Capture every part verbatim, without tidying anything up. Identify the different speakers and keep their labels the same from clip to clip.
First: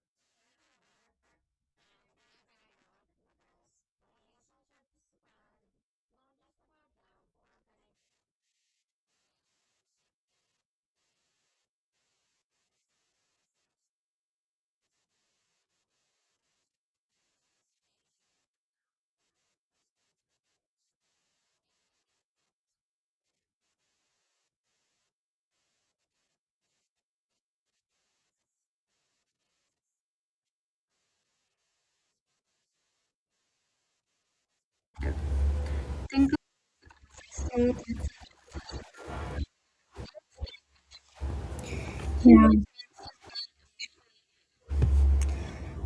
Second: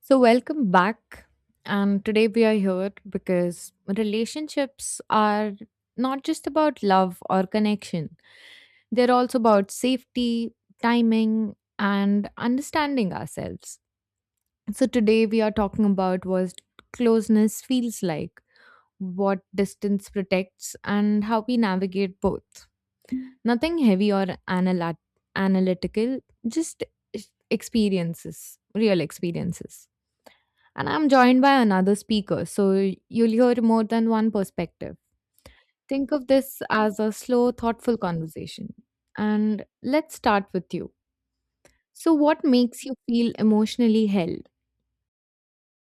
Speaker 1: So, welcome back. And today we are here because relationships are not just about love or connection, they're also about safety, timing, and understanding ourselves. So, today we are talking about what closeness feels like, what distance protects, and how we navigate both. Nothing heavy or analyt- analytical, just experiences, real experiences, and I'm joined by another speaker, so you'll hear more than one perspective. Think of this as a slow, thoughtful conversation. And let's start with you. So, what
Speaker 2: Yeah.
Speaker 1: makes you feel emotionally held?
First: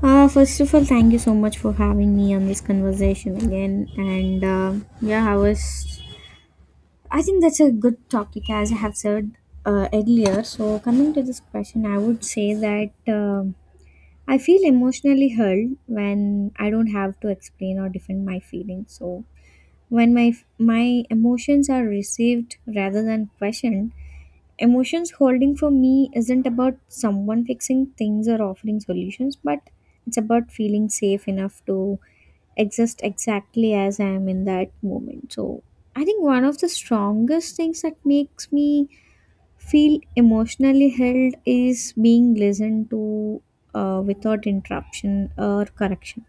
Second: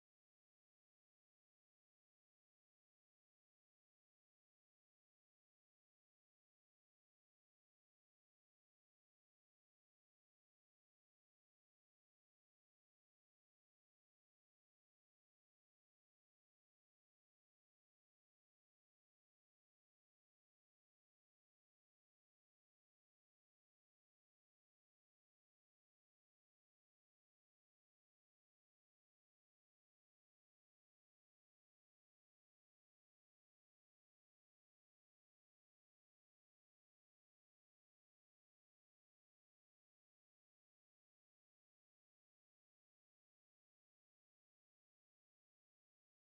Speaker 2: Uh, first of all, thank you so much for having me on this conversation again. And uh, yeah, I was. I think that's a good topic, as I have said uh, earlier. So, coming to this question, I would say that um I feel emotionally hurt when I don't have to explain or defend my feelings. So, When my my emotions are received rather than questioned, emotions holding for me isn't about someone fixing things or offering solutions, but it's about feeling safe enough to exist exactly as I am in that moment. So I think one of the strongest things that makes me feel emotionally held is being listened to uh, without interruption or correction.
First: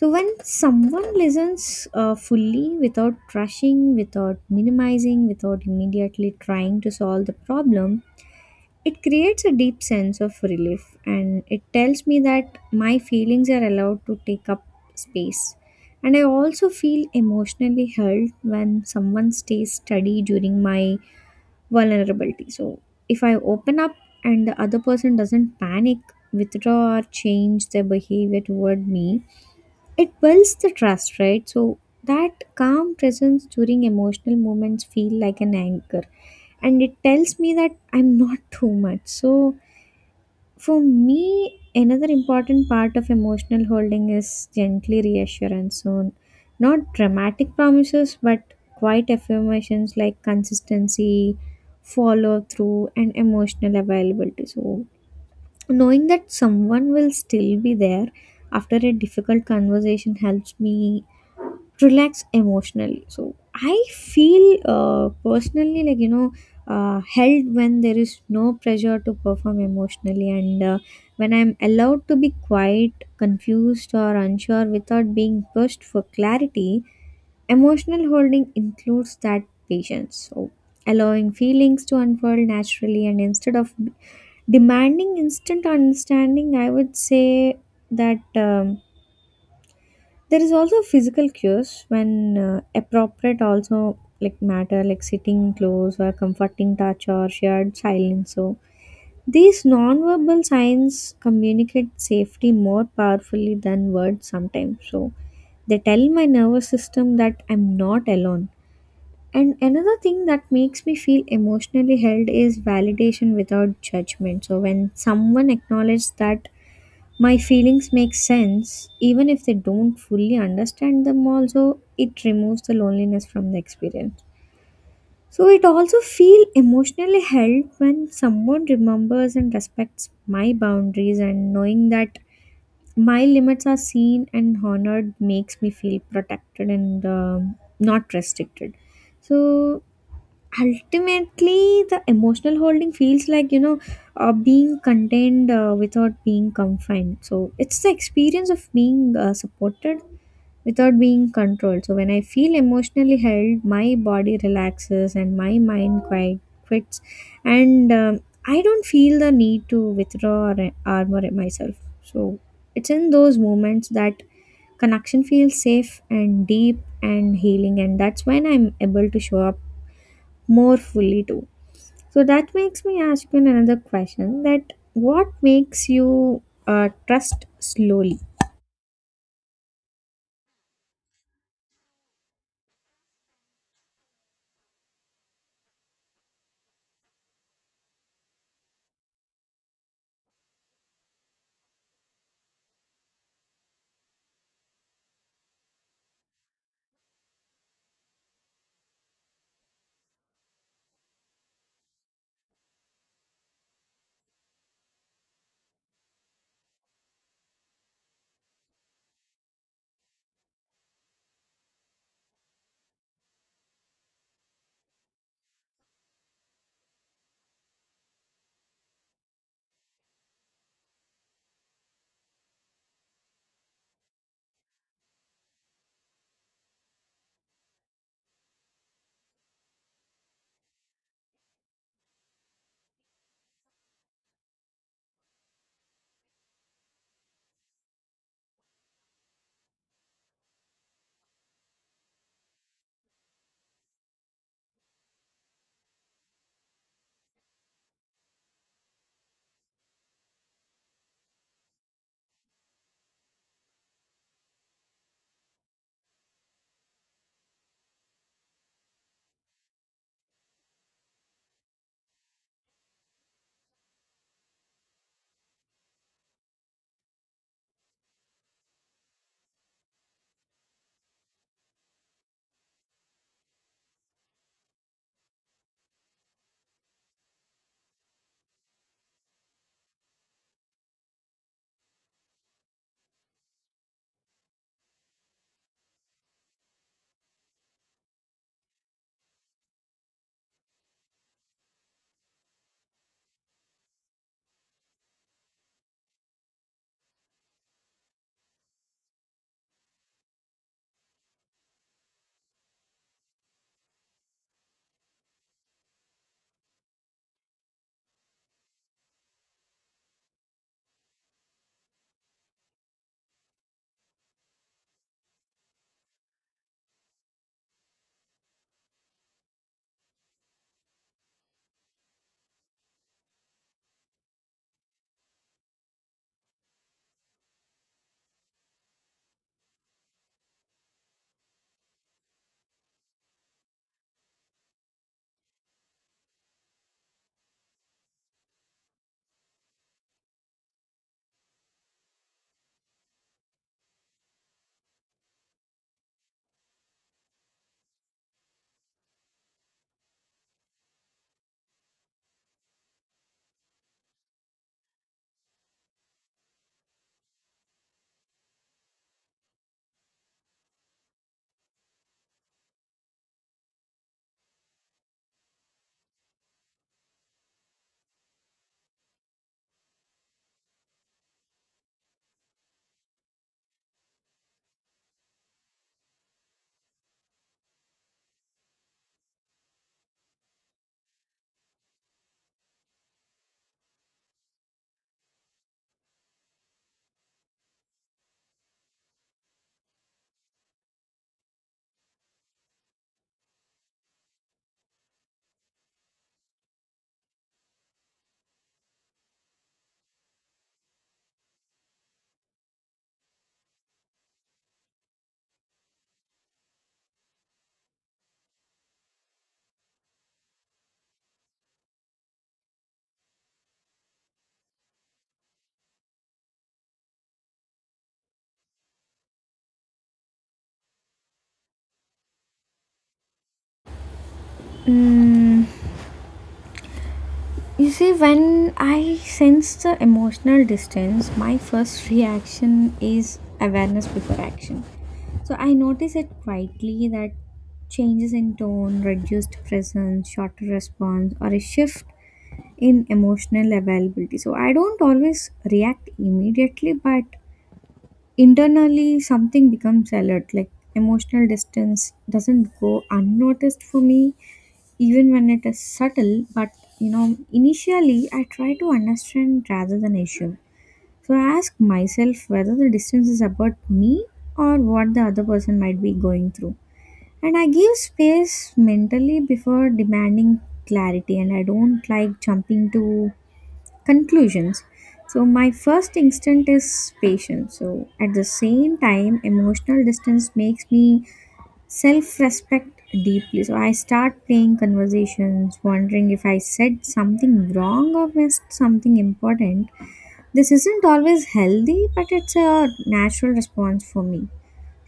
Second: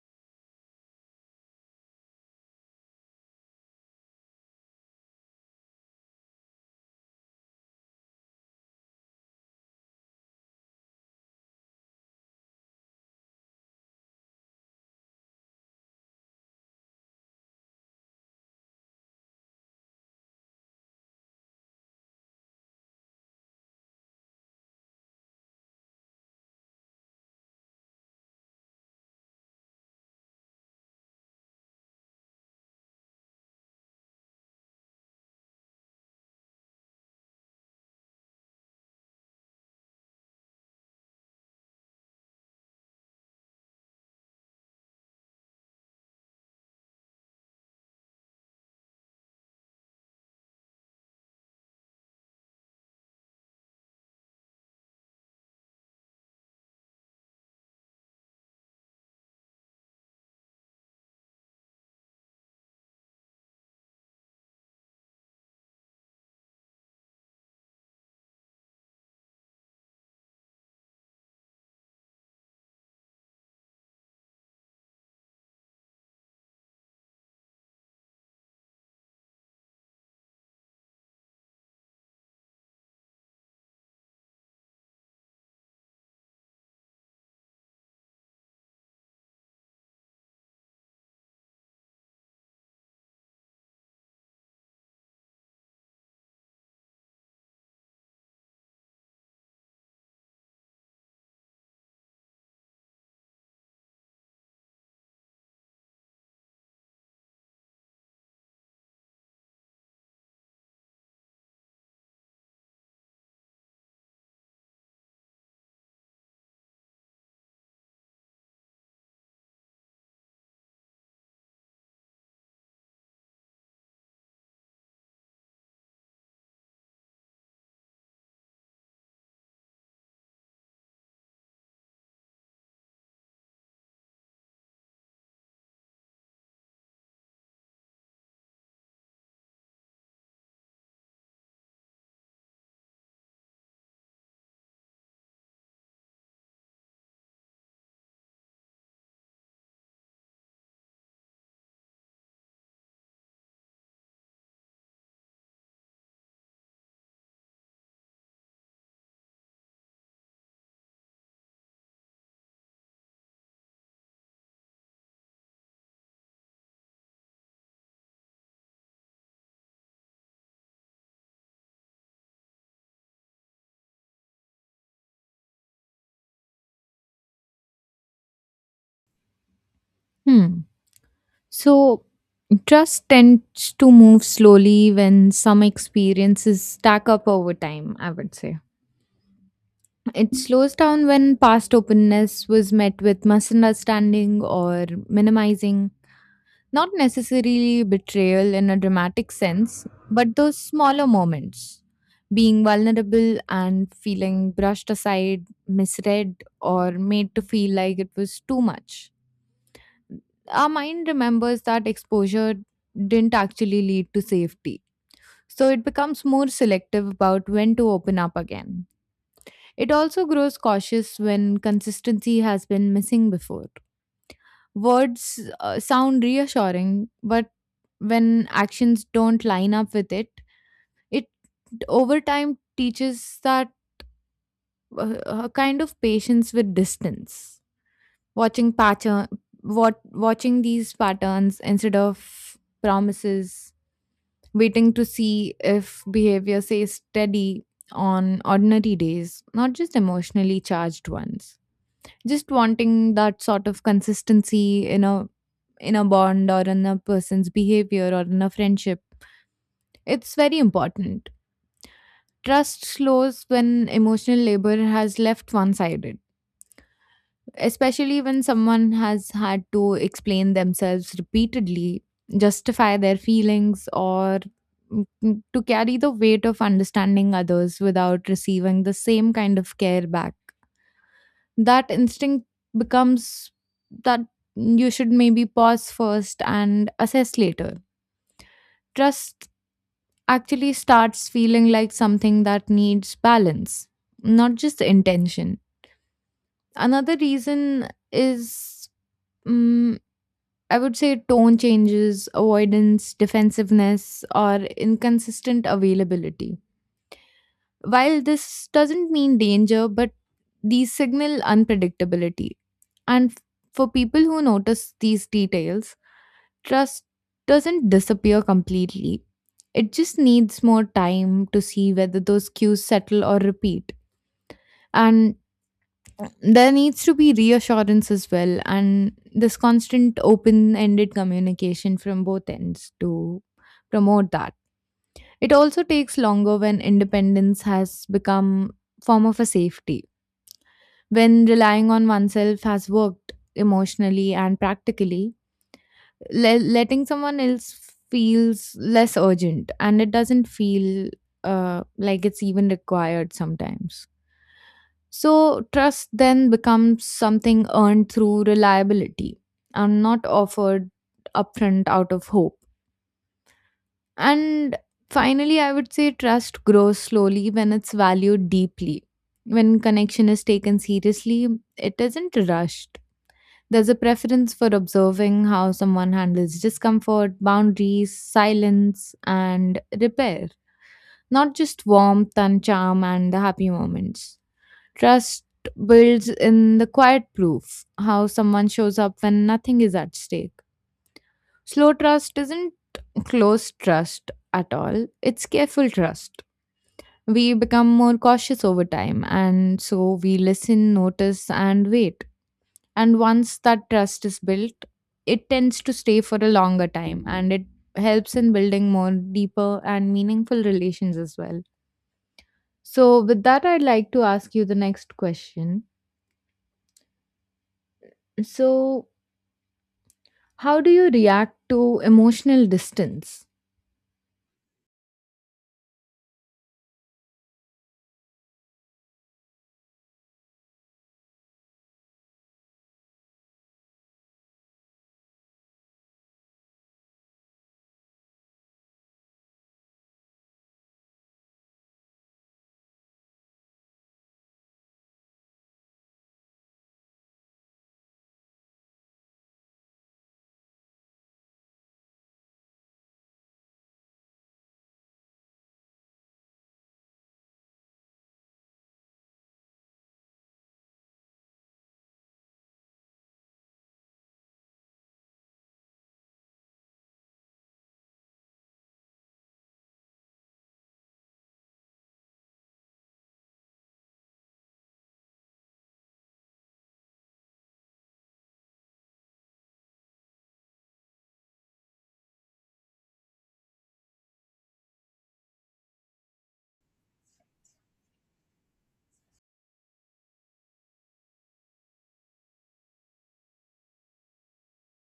Speaker 2: So when someone listens uh, fully without rushing, without minimizing, without immediately trying to solve the problem, it creates a deep sense of relief, and it tells me that my feelings are allowed to take up space. And I also feel emotionally held when someone stays steady during my vulnerability. So if I open up and the other person doesn't panic, withdraw, or change their behavior toward me, it builds the trust, right? So that calm presence during emotional moments feel like an anchor, and it tells me that I'm not too much. So for me, another important part of emotional holding is gently reassurance. So not dramatic promises, but quiet affirmations like consistency, follow through and emotional availability. So knowing that someone will still be there after a difficult conversation helps me relax emotionally. So I feel uh, personally, like you know uh, held when there is no pressure to perform emotionally, and uh, when I'm allowed to be quiet, confused or unsure without being pushed for clarity. Emotional holding includes that patience, so allowing feelings to unfold naturally and instead of demanding instant understanding. I would say that um, there is also physical cues when uh, appropriate, also like matter, like sitting close or comforting touch or shared silence. So these non-verbal signs communicate safety more powerfully than words sometimes, so they tell my nervous system that I'm not alone. And another thing that makes me feel emotionally held is validation without judgment. So when someone acknowledges that my feelings make sense, even if they don't fully understand them, also it removes the loneliness from the experience. So it also feel emotionally held when someone remembers and respects my boundaries, and knowing that my limits are seen and honored makes me feel protected and um, not restricted. So ultimately, the emotional holding feels like, you know, uh, being contained uh, without being confined. So it's the experience of being uh, supported without being controlled. So when I feel emotionally held, my body relaxes and my mind quite quits. And um, I don't feel the need to withdraw or armor myself. So it's in those moments that connection feels safe and deep and healing, and that's when I'm able to show up more fully too. So that makes me ask you another question, that what makes you uh, trust slowly?
Speaker 1: Hmm. So, trust tends to move slowly when some experiences stack up over time, I would say. It slows down when past openness was met with misunderstanding or minimizing. Not necessarily betrayal in a dramatic sense, but those smaller moments. Being vulnerable and feeling brushed aside, misread, or made to feel like it was too much. Our mind remembers that exposure didn't actually lead to safety. So it becomes more selective about when to open up again. It also grows cautious when consistency has been missing before. Words uh, sound reassuring, but when actions don't line up with it, it over time teaches that uh, a kind of patience with distance. Watching pattern, what Watching these patterns instead of promises, waiting to see if behavior stays steady on ordinary days, not just emotionally charged ones. Just wanting that sort of consistency in a in a bond, or in a person's behavior, or in a friendship. It's very important. Trust slows when emotional labor has left one sided, especially when someone has had to explain themselves repeatedly, justify their feelings, or mm, to carry the weight of understanding others without receiving the same kind of care back. That instinct becomes that you should maybe pause first and assess later. Trust actually starts feeling like something that needs balance, not just intention. Another reason is, mm I would say, tone changes, avoidance, defensiveness, or inconsistent availability. While this doesn't mean danger, but these signal unpredictability. And f- for people who notice these details, trust doesn't disappear completely. It just needs more time to see whether those cues settle or repeat. And there needs to be reassurance as well, and this constant open ended communication from both ends to promote that. It also takes longer when independence has become form of a safety. When relying on oneself has worked emotionally and practically, le- letting someone else feels less urgent and it doesn't feel uh, like it's even required sometimes. So, trust then becomes something earned through reliability and not offered upfront out of hope. And finally, I would say trust grows slowly when it's valued deeply. When connection is taken seriously, it isn't rushed. There's a preference for observing how someone handles discomfort, boundaries, silence, and repair, not just warmth and charm and the happy moments. Trust builds in the quiet proof, how someone shows up when nothing is at stake. Slow trust isn't close trust at all, it's careful trust. We become more cautious over time, and so we listen, notice, and wait, and once that trust is built, it tends to stay for a longer time and it helps in building more deeper and meaningful relations as well. So, with that, I'd like to ask you the next question. So, how do you react to emotional distance?
Speaker 2: Mm, you see, when I sense the emotional distance, my first reaction is awareness before action. So I notice it quietly, that changes in tone, reduced presence, shorter response, or a shift in emotional availability. So I don't always react immediately, but internally something becomes alert, like emotional distance doesn't go unnoticed for me even when it is subtle. But you know, initially I try to understand rather than issue, so I ask myself whether the distance is about me or what the other person might be going through, and I give space mentally before demanding clarity. And I don't like jumping to conclusions, so my first instinct is patience. So at the same time emotional distance makes me self-respect deeply, so I start playing conversations wondering if I said something wrong or missed something important. This isn't always healthy, but it's a natural response for me.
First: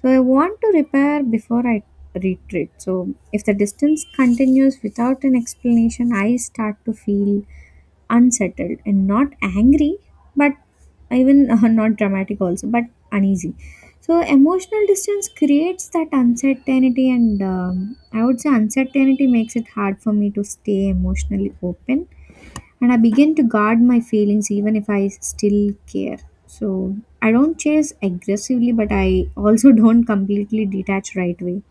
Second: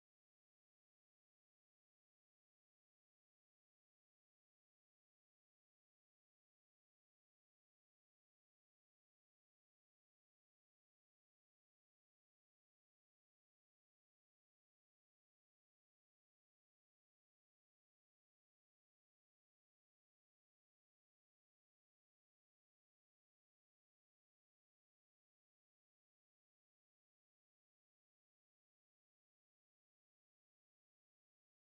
Speaker 2: So I want to repair before I retreat. So if the distance continues without an explanation, I start to feel unsettled and not angry, but even uh, not dramatic also, but uneasy. So emotional distance creates that uncertainty, and um, I would say uncertainty makes it hard for me to stay emotionally open, and I begin to guard my feelings even if I still care. So I don't chase aggressively, but I also don't completely detach right away.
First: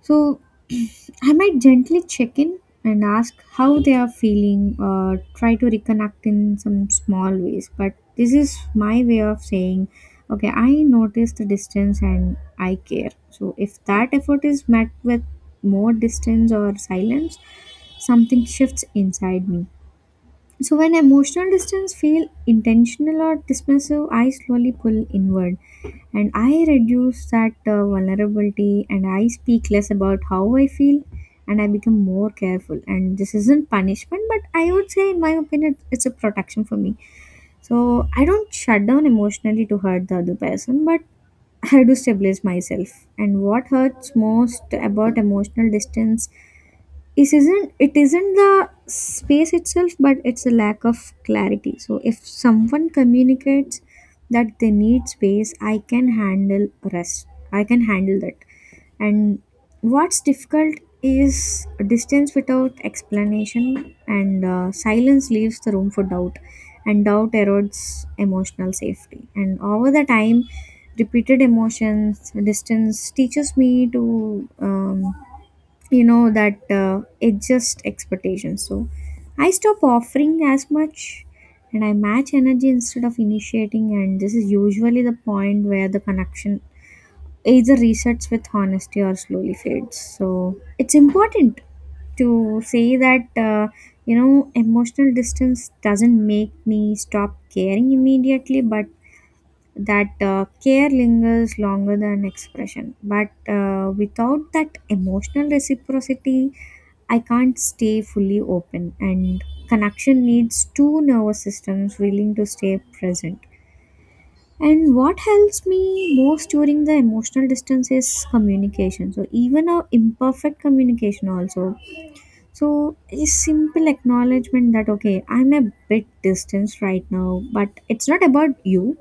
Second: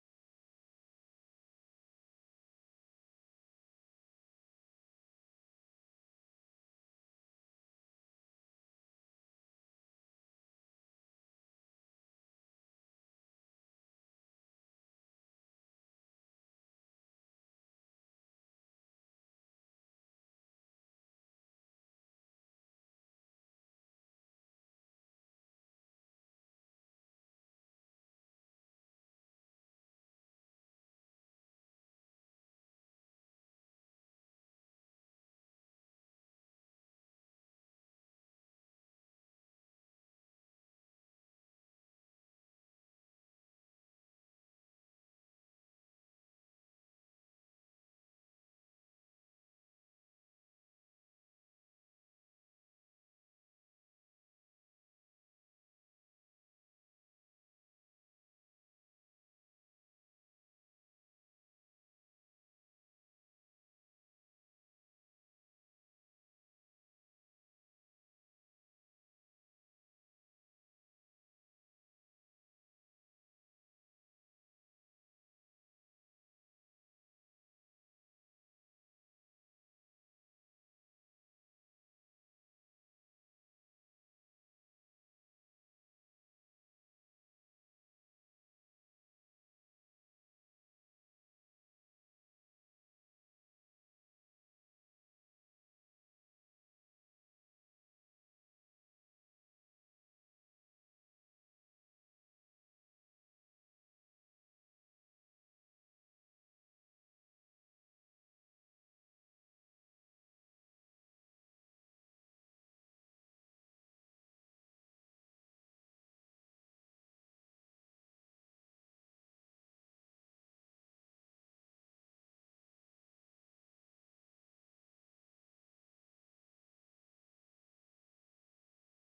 Speaker 2: So I might gently check in and ask how they are feeling or try to reconnect in some small ways. But this is my way of saying, okay, I notice the distance and I care. So if that effort is met with more distance or silence, something shifts inside me. So when emotional distance feel intentional or dismissive, I slowly pull inward, and I reduce that uh, vulnerability, and I speak less about how I feel, and I become more careful. And this isn't punishment, but I would say, in my opinion, it's a protection for me. So I don't shut down emotionally to hurt the other person, but I do stabilize myself. And what hurts most about emotional distance, it isn't it isn't the space itself, but it's a lack of clarity. So if someone communicates that they need space, I can handle rest, I can handle that. And what's difficult is distance without explanation, and uh, silence leaves the room for doubt, and doubt erodes emotional safety. And over the time, repeated emotions distance teaches me to um, you know that uh, it just expectations. So I stop offering as much, and I match energy instead of initiating, and this is usually the point where the connection either resets with honesty or slowly fades. So it's important to say that, uh, you know emotional distance doesn't make me stop caring immediately, but that uh, care lingers longer than expression. But uh, without that emotional reciprocity I can't stay fully open, and connection needs two nervous systems willing to stay present. And what helps me most during the emotional distance is communication. So even a imperfect communication also. So a simple acknowledgement that, okay, I'm a bit distanced right now, but it's not about you,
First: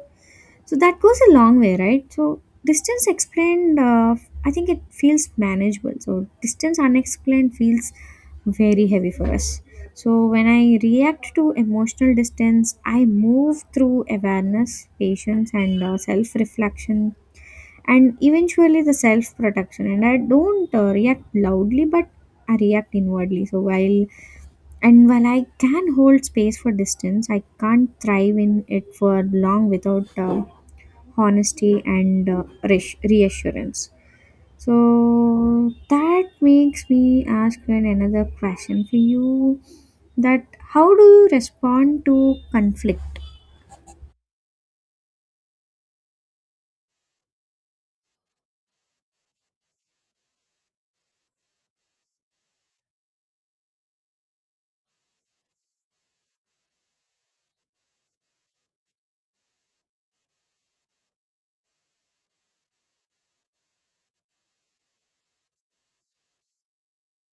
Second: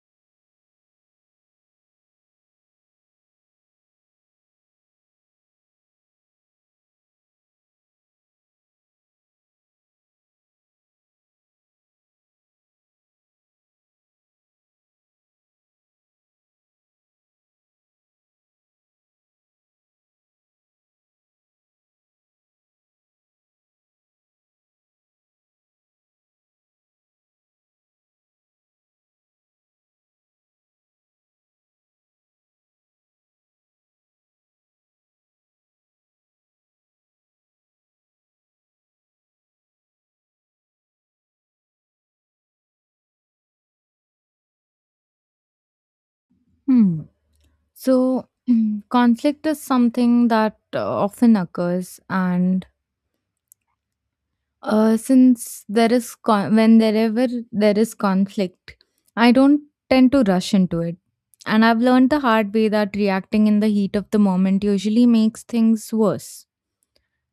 Speaker 2: so that goes a long way, right? So distance explained, uh, I think it feels manageable. So distance unexplained feels very heavy for us. So when I react to emotional distance, I move through awareness, patience, and uh, self reflection, and eventually the self protection. And I don't uh, react loudly, but I react inwardly. So while and while I can hold space for distance, I can't thrive in it for long without. Uh, honesty and uh, reass- reassurance. So that makes me ask an another question for you, that how do you respond to conflict?
Speaker 1: Hmm. So, conflict is something that uh, often occurs, and Uh, since there is con- when wherever there is conflict, I don't tend to rush into it. And I've learned the hard way that reacting in the heat of the moment usually makes things worse.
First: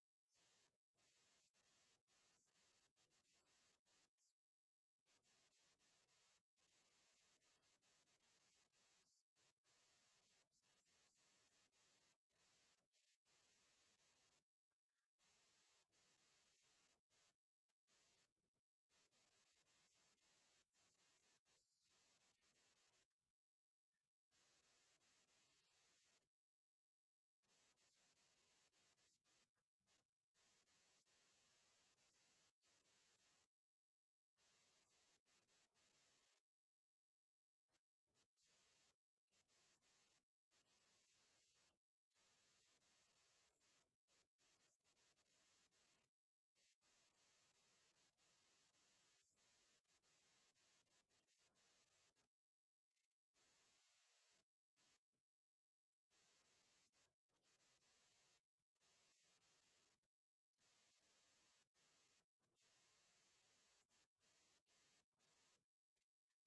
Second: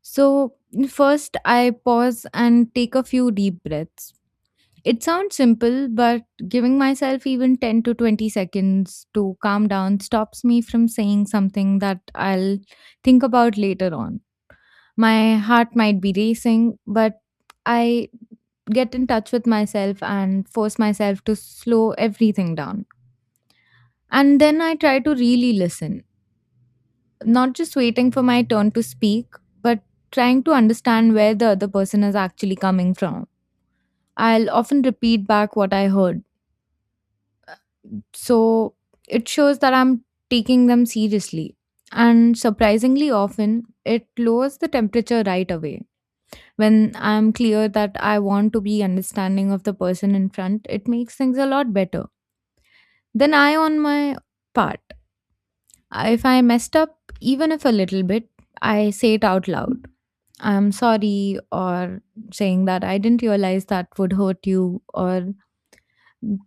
Speaker 1: So, first, I pause and take a few deep breaths. It sounds simple, but giving myself even ten to twenty seconds to calm down stops me from saying something that I'll think about later on. My heart might be racing, but I get in touch with myself and force myself to slow everything down. And then I try to really listen, not just waiting for my turn to speak, but trying to understand where the other person is actually coming from. I'll often repeat back what I heard. So it shows that I'm taking them seriously. And surprisingly often, it lowers the temperature right away. When I'm clear that I want to be understanding of the person in front, it makes things a lot better. Then I, on my part, if I messed up even if a little bit, I say it out loud. I'm sorry, or saying that I didn't realize that would hurt you, or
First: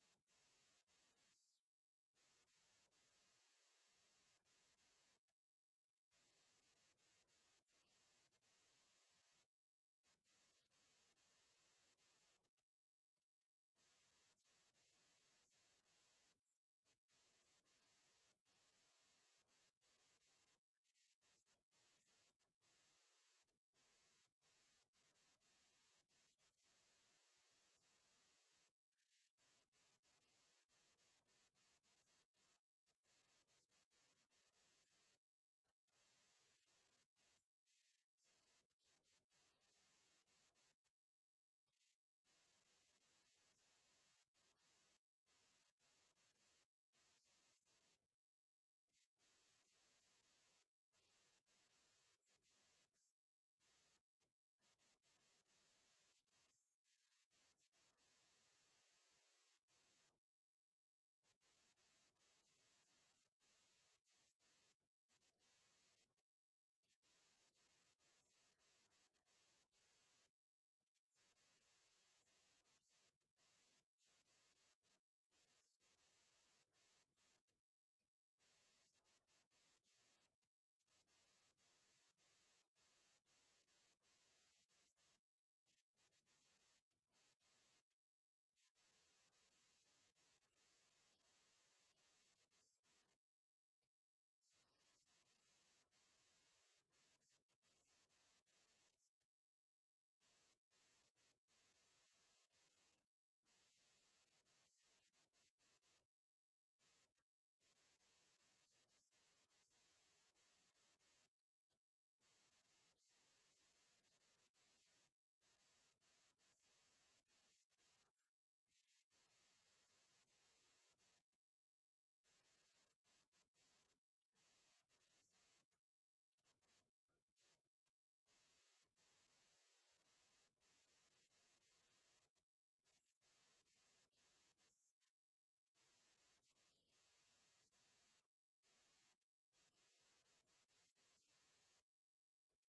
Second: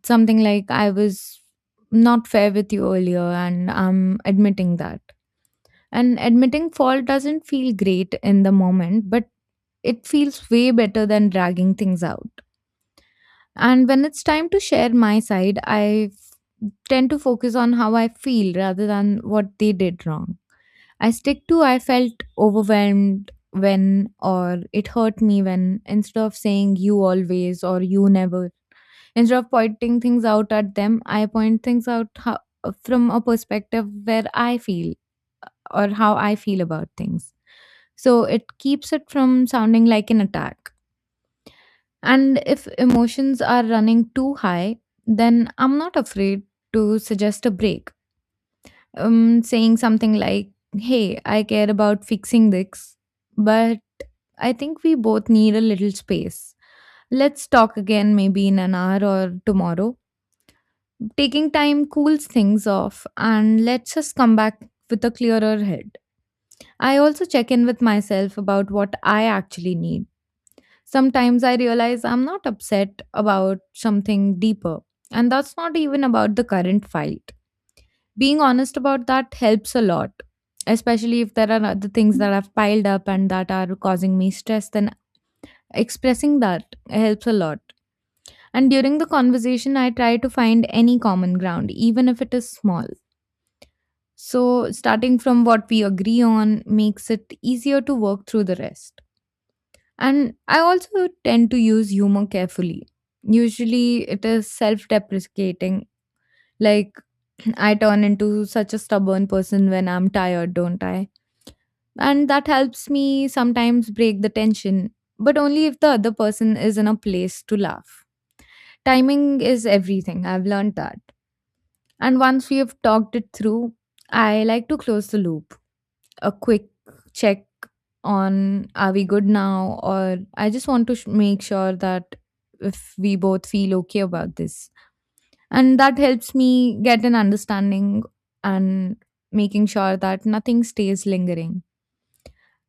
Speaker 1: something like I was not fair with you earlier, and I'm admitting that. And admitting fault doesn't feel great in the moment, but it feels way better than dragging things out. And when it's time to share my side, I tend to focus on how I feel rather than what they did wrong. I stick to I felt overwhelmed when, or it hurt me when, instead of saying you always or you never. Instead of pointing things out at them, I point things out how, from a perspective where I feel, or how I feel about things, so it keeps it from sounding like an attack. And if emotions are running too high, then I'm not afraid to suggest a break, um, saying something like, Hey, I care about fixing this, but I think we both need a little space. Let's talk again maybe in an hour or tomorrow. Taking time cools things off and lets us come back with a clearer head. I also check in with myself about what I actually need. Sometimes I realize I'm not upset about something deeper, and that's not even about the current fight. Being honest about that helps a lot, especially if there are other things that have piled up and that are causing me stress. Then expressing that helps a lot. And during the conversation, I try to find any common ground even if it is small. So starting from what we agree on makes it easier to work through the rest. And I also tend to use humor carefully. Usually it is self-deprecating, like, I turn into such a stubborn person when I'm tired, don't I? And that helps me sometimes break the tension, but only if the other person is in a place to laugh. Timing is everything, I've learned that. And once we have talked it through, I like to close the loop. A quick check on are we good now, or I just want to sh- make sure that if we both feel okay about this. And that helps me get an understanding and making sure that nothing stays lingering.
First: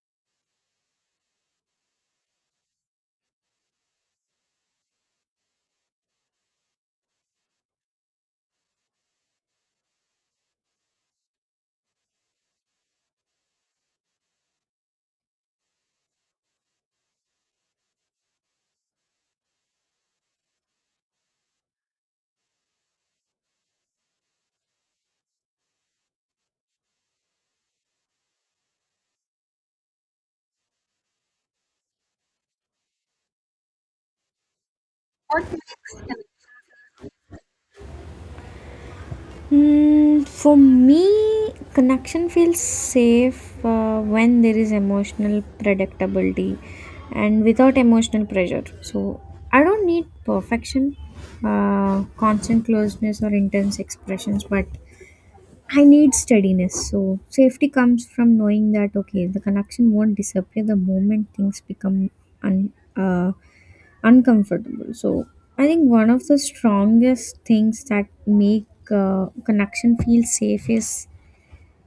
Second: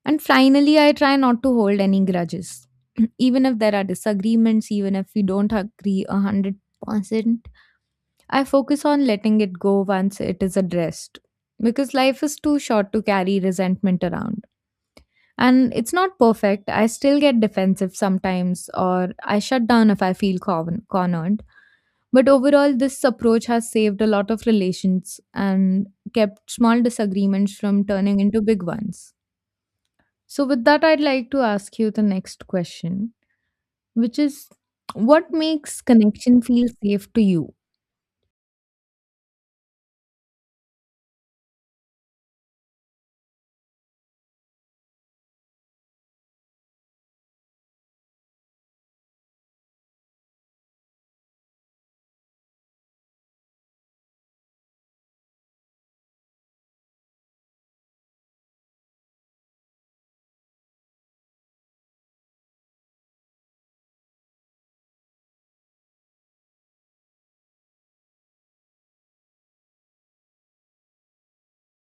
Speaker 1: And finally, I try not to hold any grudges. Even if there are disagreements, even if we don't agree one hundred percent, I focus on letting it go once it is addressed. Because life is too short to carry resentment around. And it's not perfect. I still get defensive sometimes, or I shut down if I feel con- cornered. But overall, this approach has saved a lot of relations and kept small disagreements from turning into big ones. So, with that, I'd like to ask you the next question, which is what makes connection feel safe to you?
Speaker 2: Mm, for me, connection feels safe uh, when there is emotional predictability and without emotional pressure. So I don't need perfection, uh, constant closeness, or intense expressions, but I need steadiness. So safety comes from knowing that, okay, the connection won't disappear the moment things become un, uh, uncomfortable. So I think one of the strongest things that make uh, connection feel safe is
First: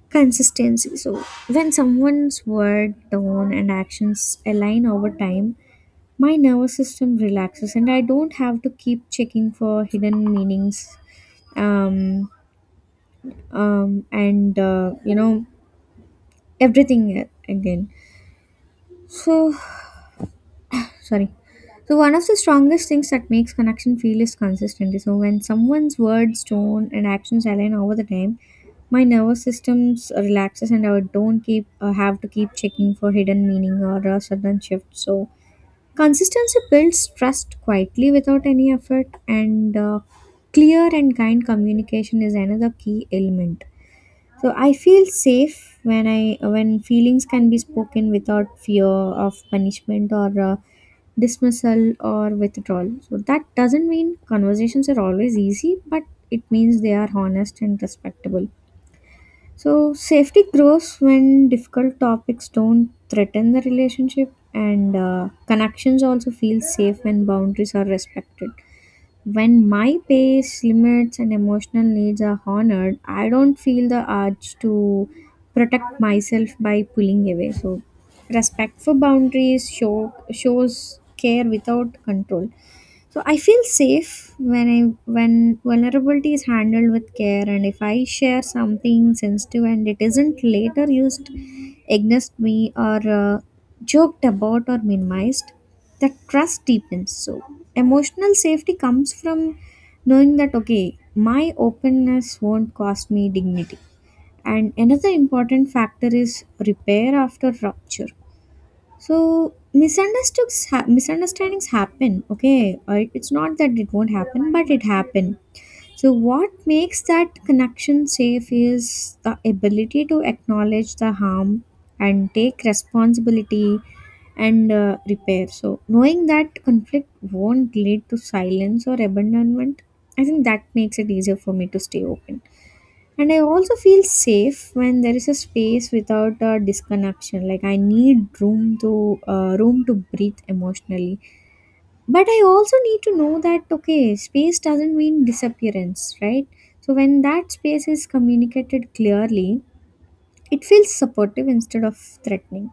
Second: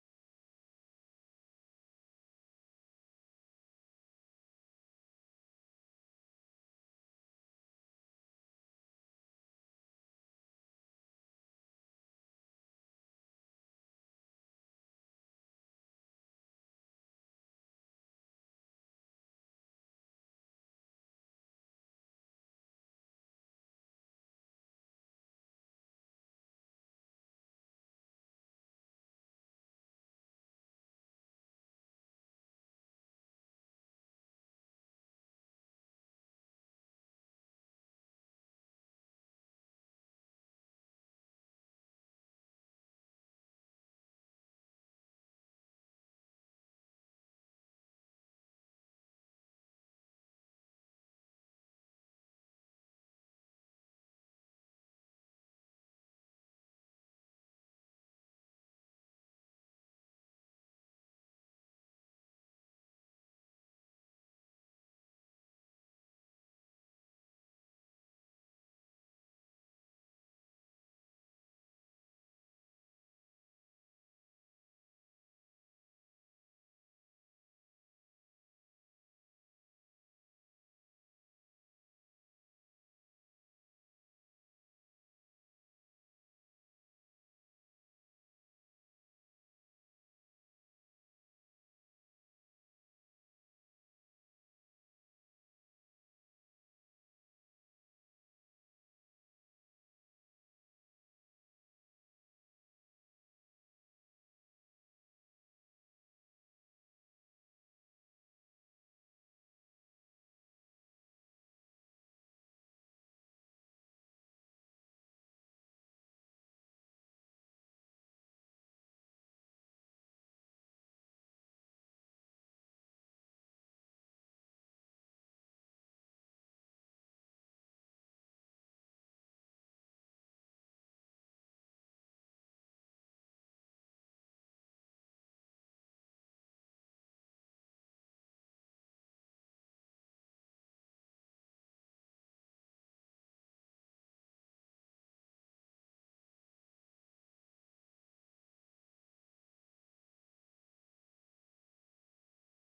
Speaker 2: consistency. So when someone's word, tone, and actions align over time, my nervous system relaxes, and I don't have to keep checking for hidden meanings. Um, um, and uh, you know everything again. So sorry. So one of the strongest things that makes connection feel is consistency. So when someone's words, tone, and actions align over the time, my nervous systems relaxes, and I don't keep uh, have to keep checking for hidden meaning or a sudden shift. So consistency builds trust quietly without any effort, and uh, clear and kind communication is another key element. So I feel safe when I when feelings can be spoken without fear of punishment or uh, dismissal or withdrawal. So that doesn't mean conversations are always easy, but it means they are honest and respectable. So safety grows when difficult topics don't threaten the relationship, and uh, connections also feel safe when boundaries are respected. When my pace, limits, and emotional needs are honored, I don't feel the urge to protect myself by pulling away. So, respect for boundaries show, shows care without control. So I feel safe when I when vulnerability is handled with care, and if I share something sensitive and it isn't later used against me or uh, joked about or minimized, that trust deepens. So emotional safety comes from knowing that, okay, my openness won't cost me dignity. And another important factor is repair after rupture. So misunderstandings ha- misunderstandings happen. Okay, Uh, it's not that it won't happen, but it happen. So what makes that connection safe is the ability to acknowledge the harm and take responsibility and uh, repair. So knowing that conflict won't lead to silence or abandonment, I think that makes it easier for me to stay open. And I also feel safe when there is a space without a disconnection. Like I need room to uh, room to breathe emotionally. But I also need to know that okay, space doesn't mean disappearance, right? So when that space is communicated clearly, it feels supportive instead of threatening.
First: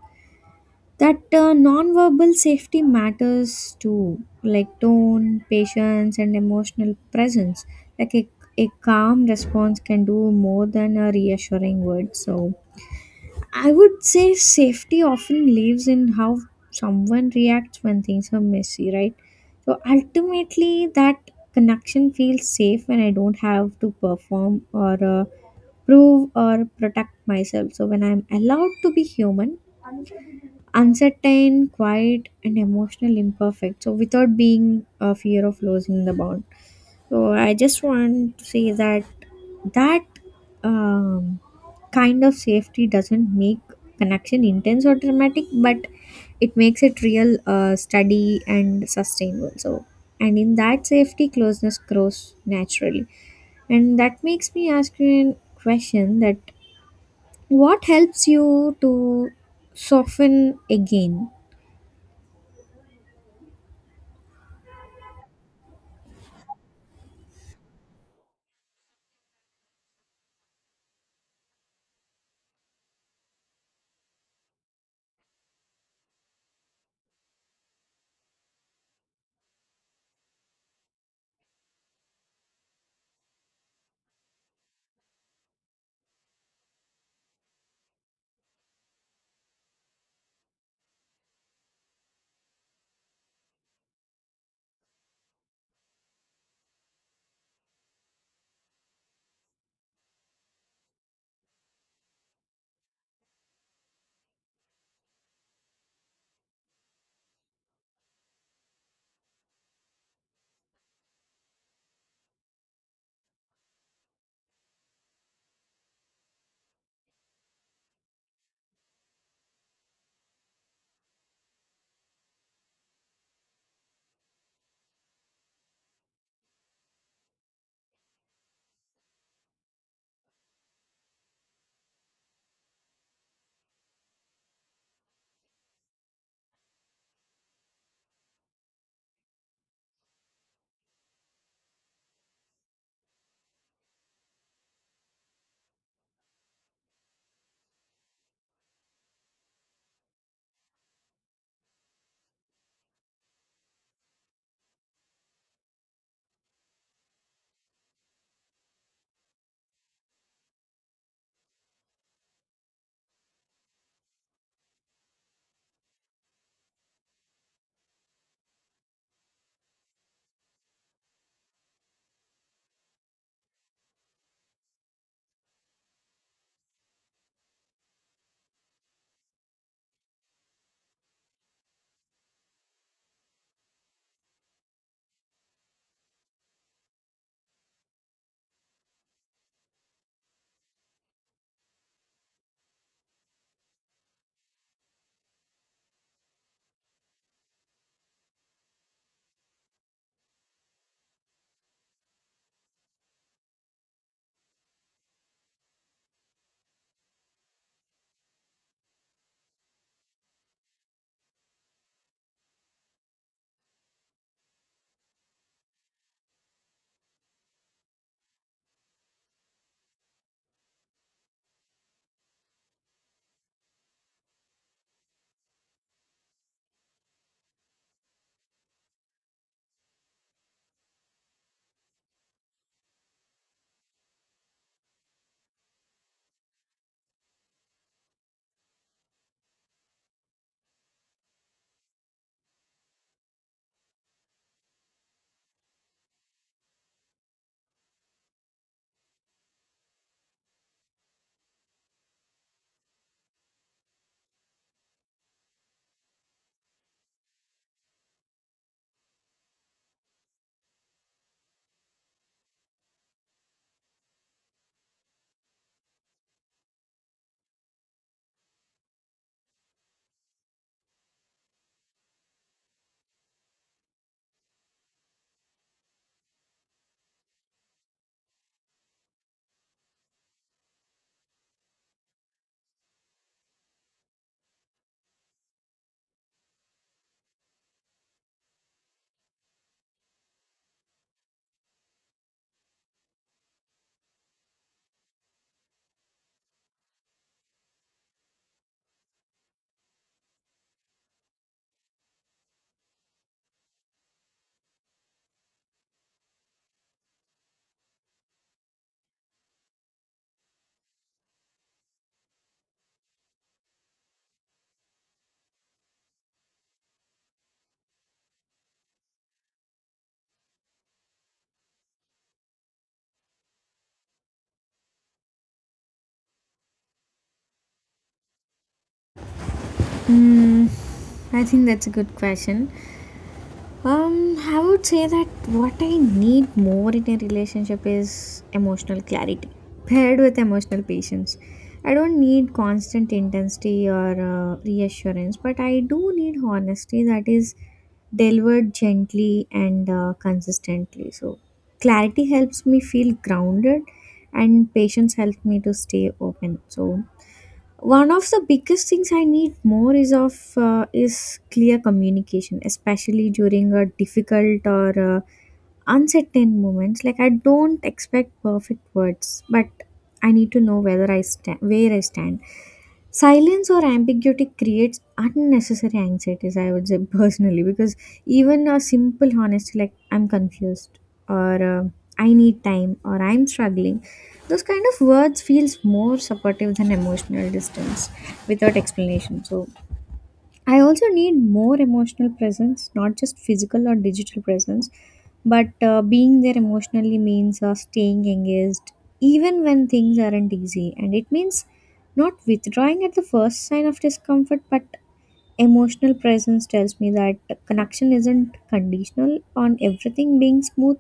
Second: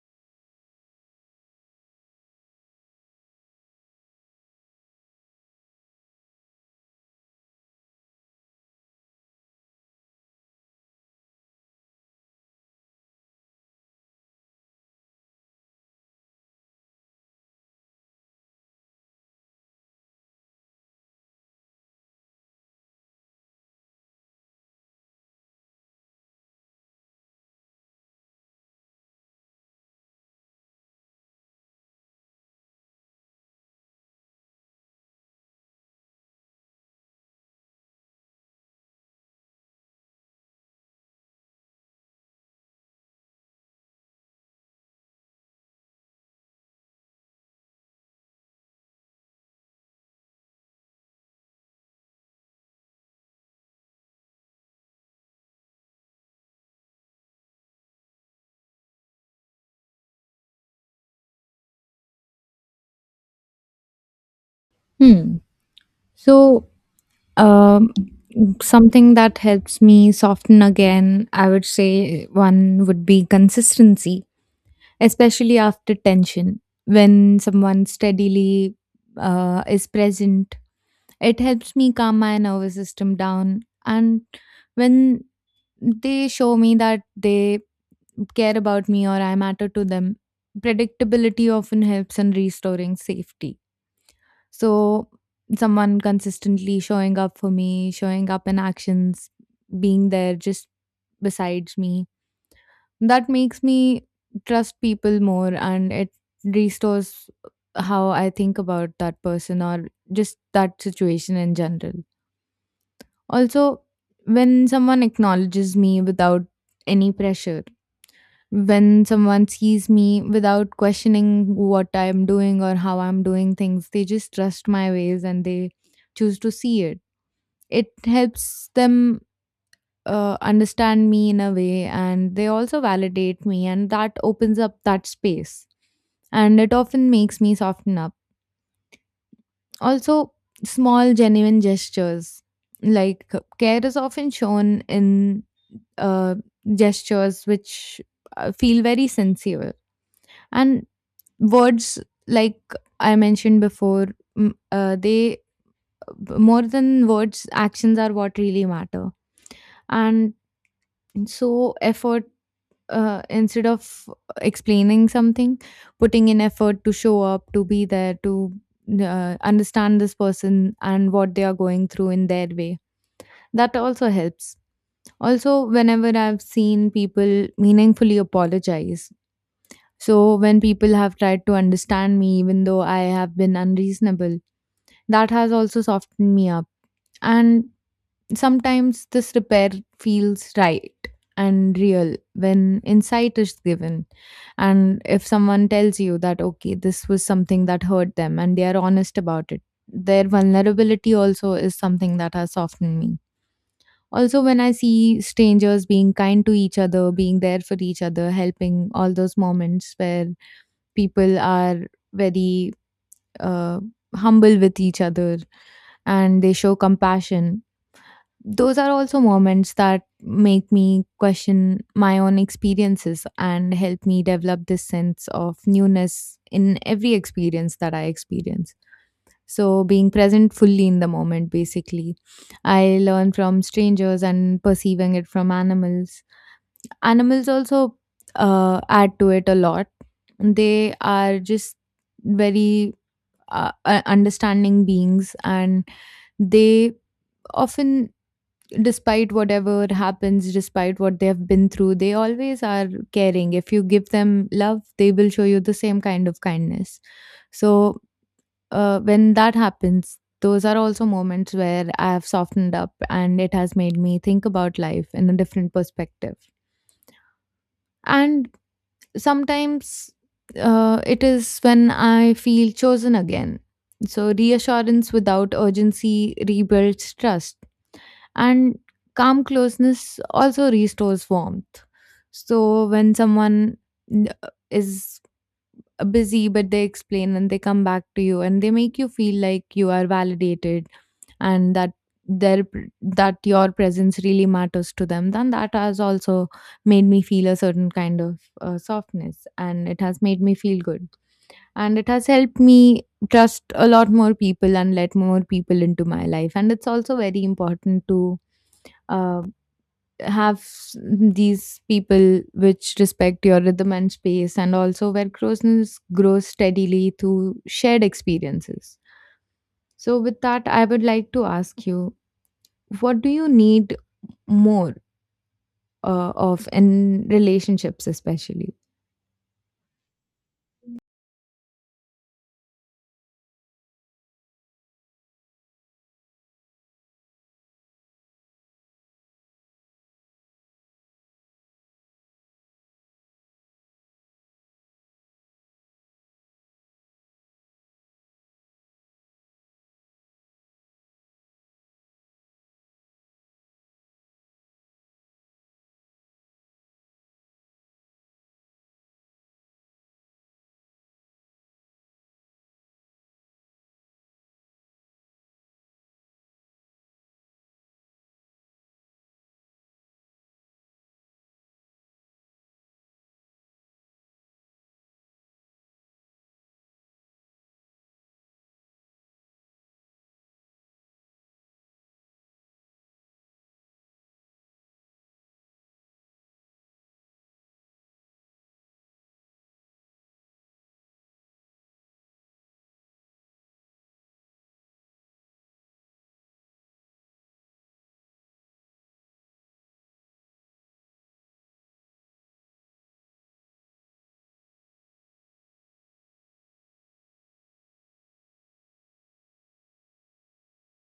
Speaker 2: That uh, non-verbal safety matters too, like tone, patience, and emotional presence. Like a, a calm response can do more than a reassuring word. So I would say safety often lives in how someone reacts when things are messy, right? So ultimately that connection feels safe when I don't have to perform or uh, prove or protect myself. So when I'm allowed to be human, uncertain, quiet, and emotional, imperfect. So without being a fear of losing the bond. So I just want to say that that um, kind of safety doesn't make connection intense or dramatic, but it makes it real, uh, steady, and sustainable. So and in that safety, closeness grows naturally, and that makes me ask you a question: that what helps you to soften again?
Speaker 1: Hmm. So, um, something that helps me soften again, I would say one would be consistency, especially after tension, when someone steadily uh, is present. It helps me calm my nervous system down. And when they show me that they care about me or I matter to them, predictability often helps in restoring safety. So, someone consistently showing up for me, showing up in actions, being there just besides me, that makes me trust people more and it restores how I think about that person or just that situation in general. Also, when someone acknowledges me without any pressure, when someone sees me without questioning what I'm doing or how I'm doing things, they just trust my ways and they choose to see it. It helps them uh, understand me in a way and they also validate me, and that opens up that space. And it often makes me soften up. Also, small, genuine gestures. Like, care is often shown in uh, gestures which uh, feel very sincere. And words, like I mentioned before, mm, uh, they, more than words, actions are what really matter. And so, effort uh, instead of explaining something, putting in effort to show up, to be there, to uh, understand this person and what they are going through in their way. That also helps. Also, whenever I've seen people meaningfully apologize, so when people have tried to understand me, even though I have been unreasonable, that has also softened me up. And sometimes this repair feels right and real when insight is given. And if someone tells you that, okay, this was something that hurt them and they are honest about it, their vulnerability also is something that has softened me. Also, when I see strangers being kind to each other, being there for each other, helping, all those moments where people are very uh, humble with each other and they show compassion, those are also moments that make me question my own experiences and help me develop this sense of newness in every experience that I experience. So, being present fully in the moment, basically, I learn from strangers and perceiving it from animals. Animals also uh, add to it a lot. They are just very uh, uh, understanding beings and they often, despite whatever happens, despite what they have been through, they always are caring. If you give them love, they will show you the same kind of kindness. So, uh, when that happens, those are also moments where I have softened up and it has made me think about life in a different perspective. And sometimes uh, it is when I feel chosen again. So, reassurance without urgency rebuilds trust and calm closeness also restores warmth. So when someone n- uh, is busy but they explain and they come back to you and they make you feel like you are validated and that their pr- that your presence really matters to them, then that has also made me feel a certain kind of uh, softness and it has made me feel good and it has helped me trust a lot more people and let more people into my life. And it's also very important to uh, have s- these people which respect your rhythm and space and also where closeness grows steadily through shared experiences. So with that I would like to ask you, what do you need more uh, of in relationships especially?
Speaker 2: Hmm, I think that's a good question. Um, I would say that what I need more in a relationship is emotional clarity paired with emotional patience. I don't need constant intensity or uh, reassurance, but I do need honesty that is delivered gently and uh, consistently. So, clarity helps me feel grounded, and patience helps me to stay open. So, one of the biggest things I need more is of uh, is clear communication, especially during a difficult or uh, uncertain moments. Like I don't expect perfect words, but I need to know whether I stand where I stand. Silence or ambiguity creates unnecessary anxieties, I would say, personally, because even a simple honesty like I'm confused or uh, I need time or I'm struggling, those kind of words feels more supportive than emotional distance without explanation. So I also need more emotional presence, not just physical or digital presence, but uh, being there emotionally means uh, staying engaged even when things aren't easy. And it means not withdrawing at the first sign of discomfort, but emotional presence tells me that connection isn't conditional on everything being smooth.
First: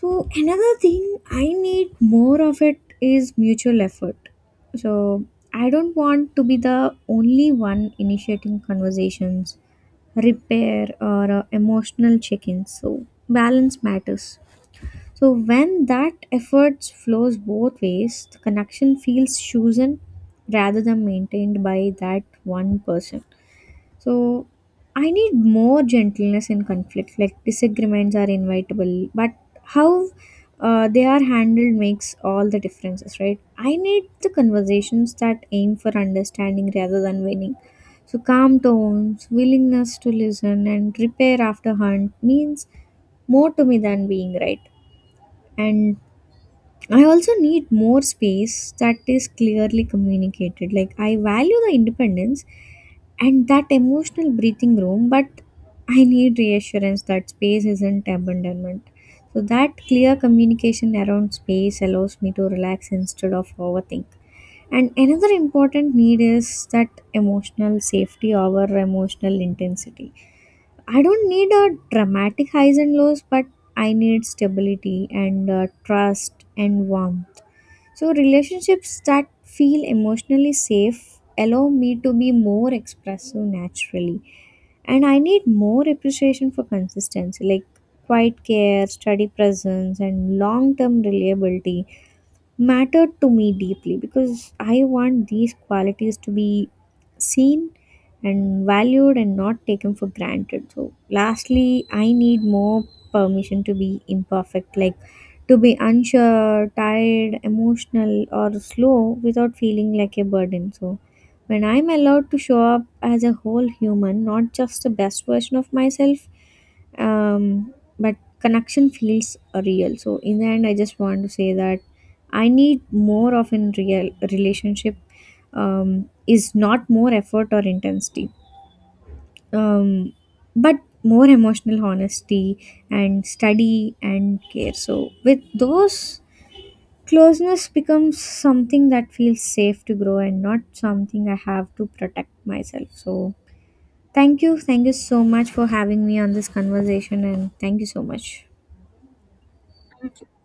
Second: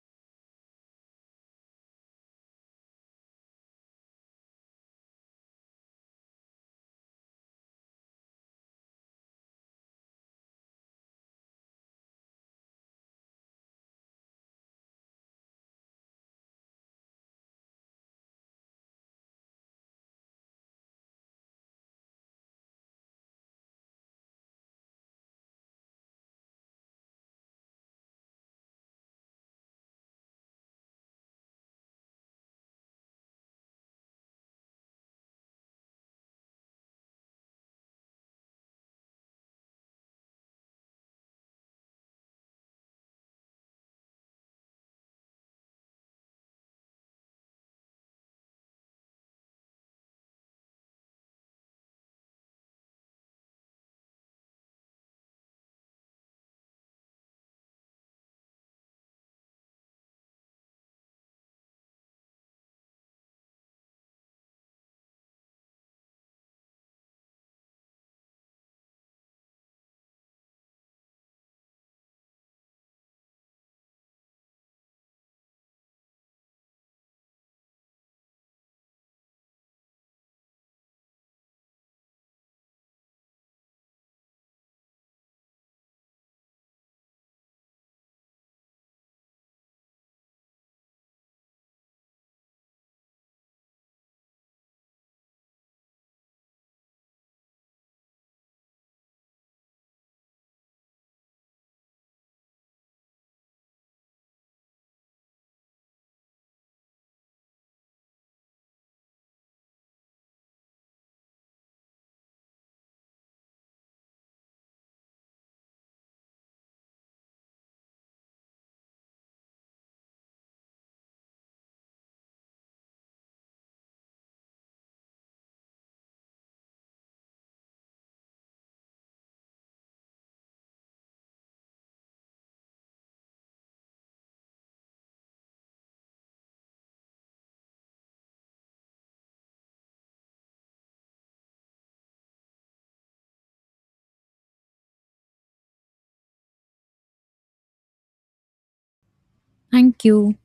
Speaker 2: So another thing I need more of it is mutual effort. So I don't want to be the only one initiating conversations, repair, or uh, emotional check-ins. So balance matters. So when that effort flows both ways, the connection feels chosen rather than maintained by that one person. So I need more gentleness in conflict. Like disagreements are inevitable, but how uh, they are handled makes all the differences, right? I need the conversations that aim for understanding rather than winning. So calm tones, willingness to listen, and repair after hunt means more to me than being right. And I also need more space that is clearly communicated. Like, I value the independence and that emotional breathing room, but I need reassurance that space isn't abandonment. So, that clear communication around space allows me to relax instead of overthink. And another important need is that emotional safety over emotional intensity. I don't need a dramatic highs and lows, but I need stability and uh, trust and warmth. So, relationships that feel emotionally safe allow me to be more expressive naturally. And I need more appreciation for consistency, like quiet care, steady presence, and long term reliability matter to me deeply because I want these qualities to be seen and valued and not taken for granted. So, lastly, I need more permission to be imperfect, like to be unsure, tired, emotional, or slow without feeling like a burden. So, when I'm allowed to show up as a whole human, not just the best version of myself, um, but connection feels real. So, in the end, I just want to say that I need more of in real relationship um, is not more effort or intensity, um, but more emotional honesty and study and care. So, with those closeness becomes something that feels safe to grow and not something I have to protect myself. So, thank you. Thank you so much for having me on this conversation and thank you so much.
Speaker 1: Thank you.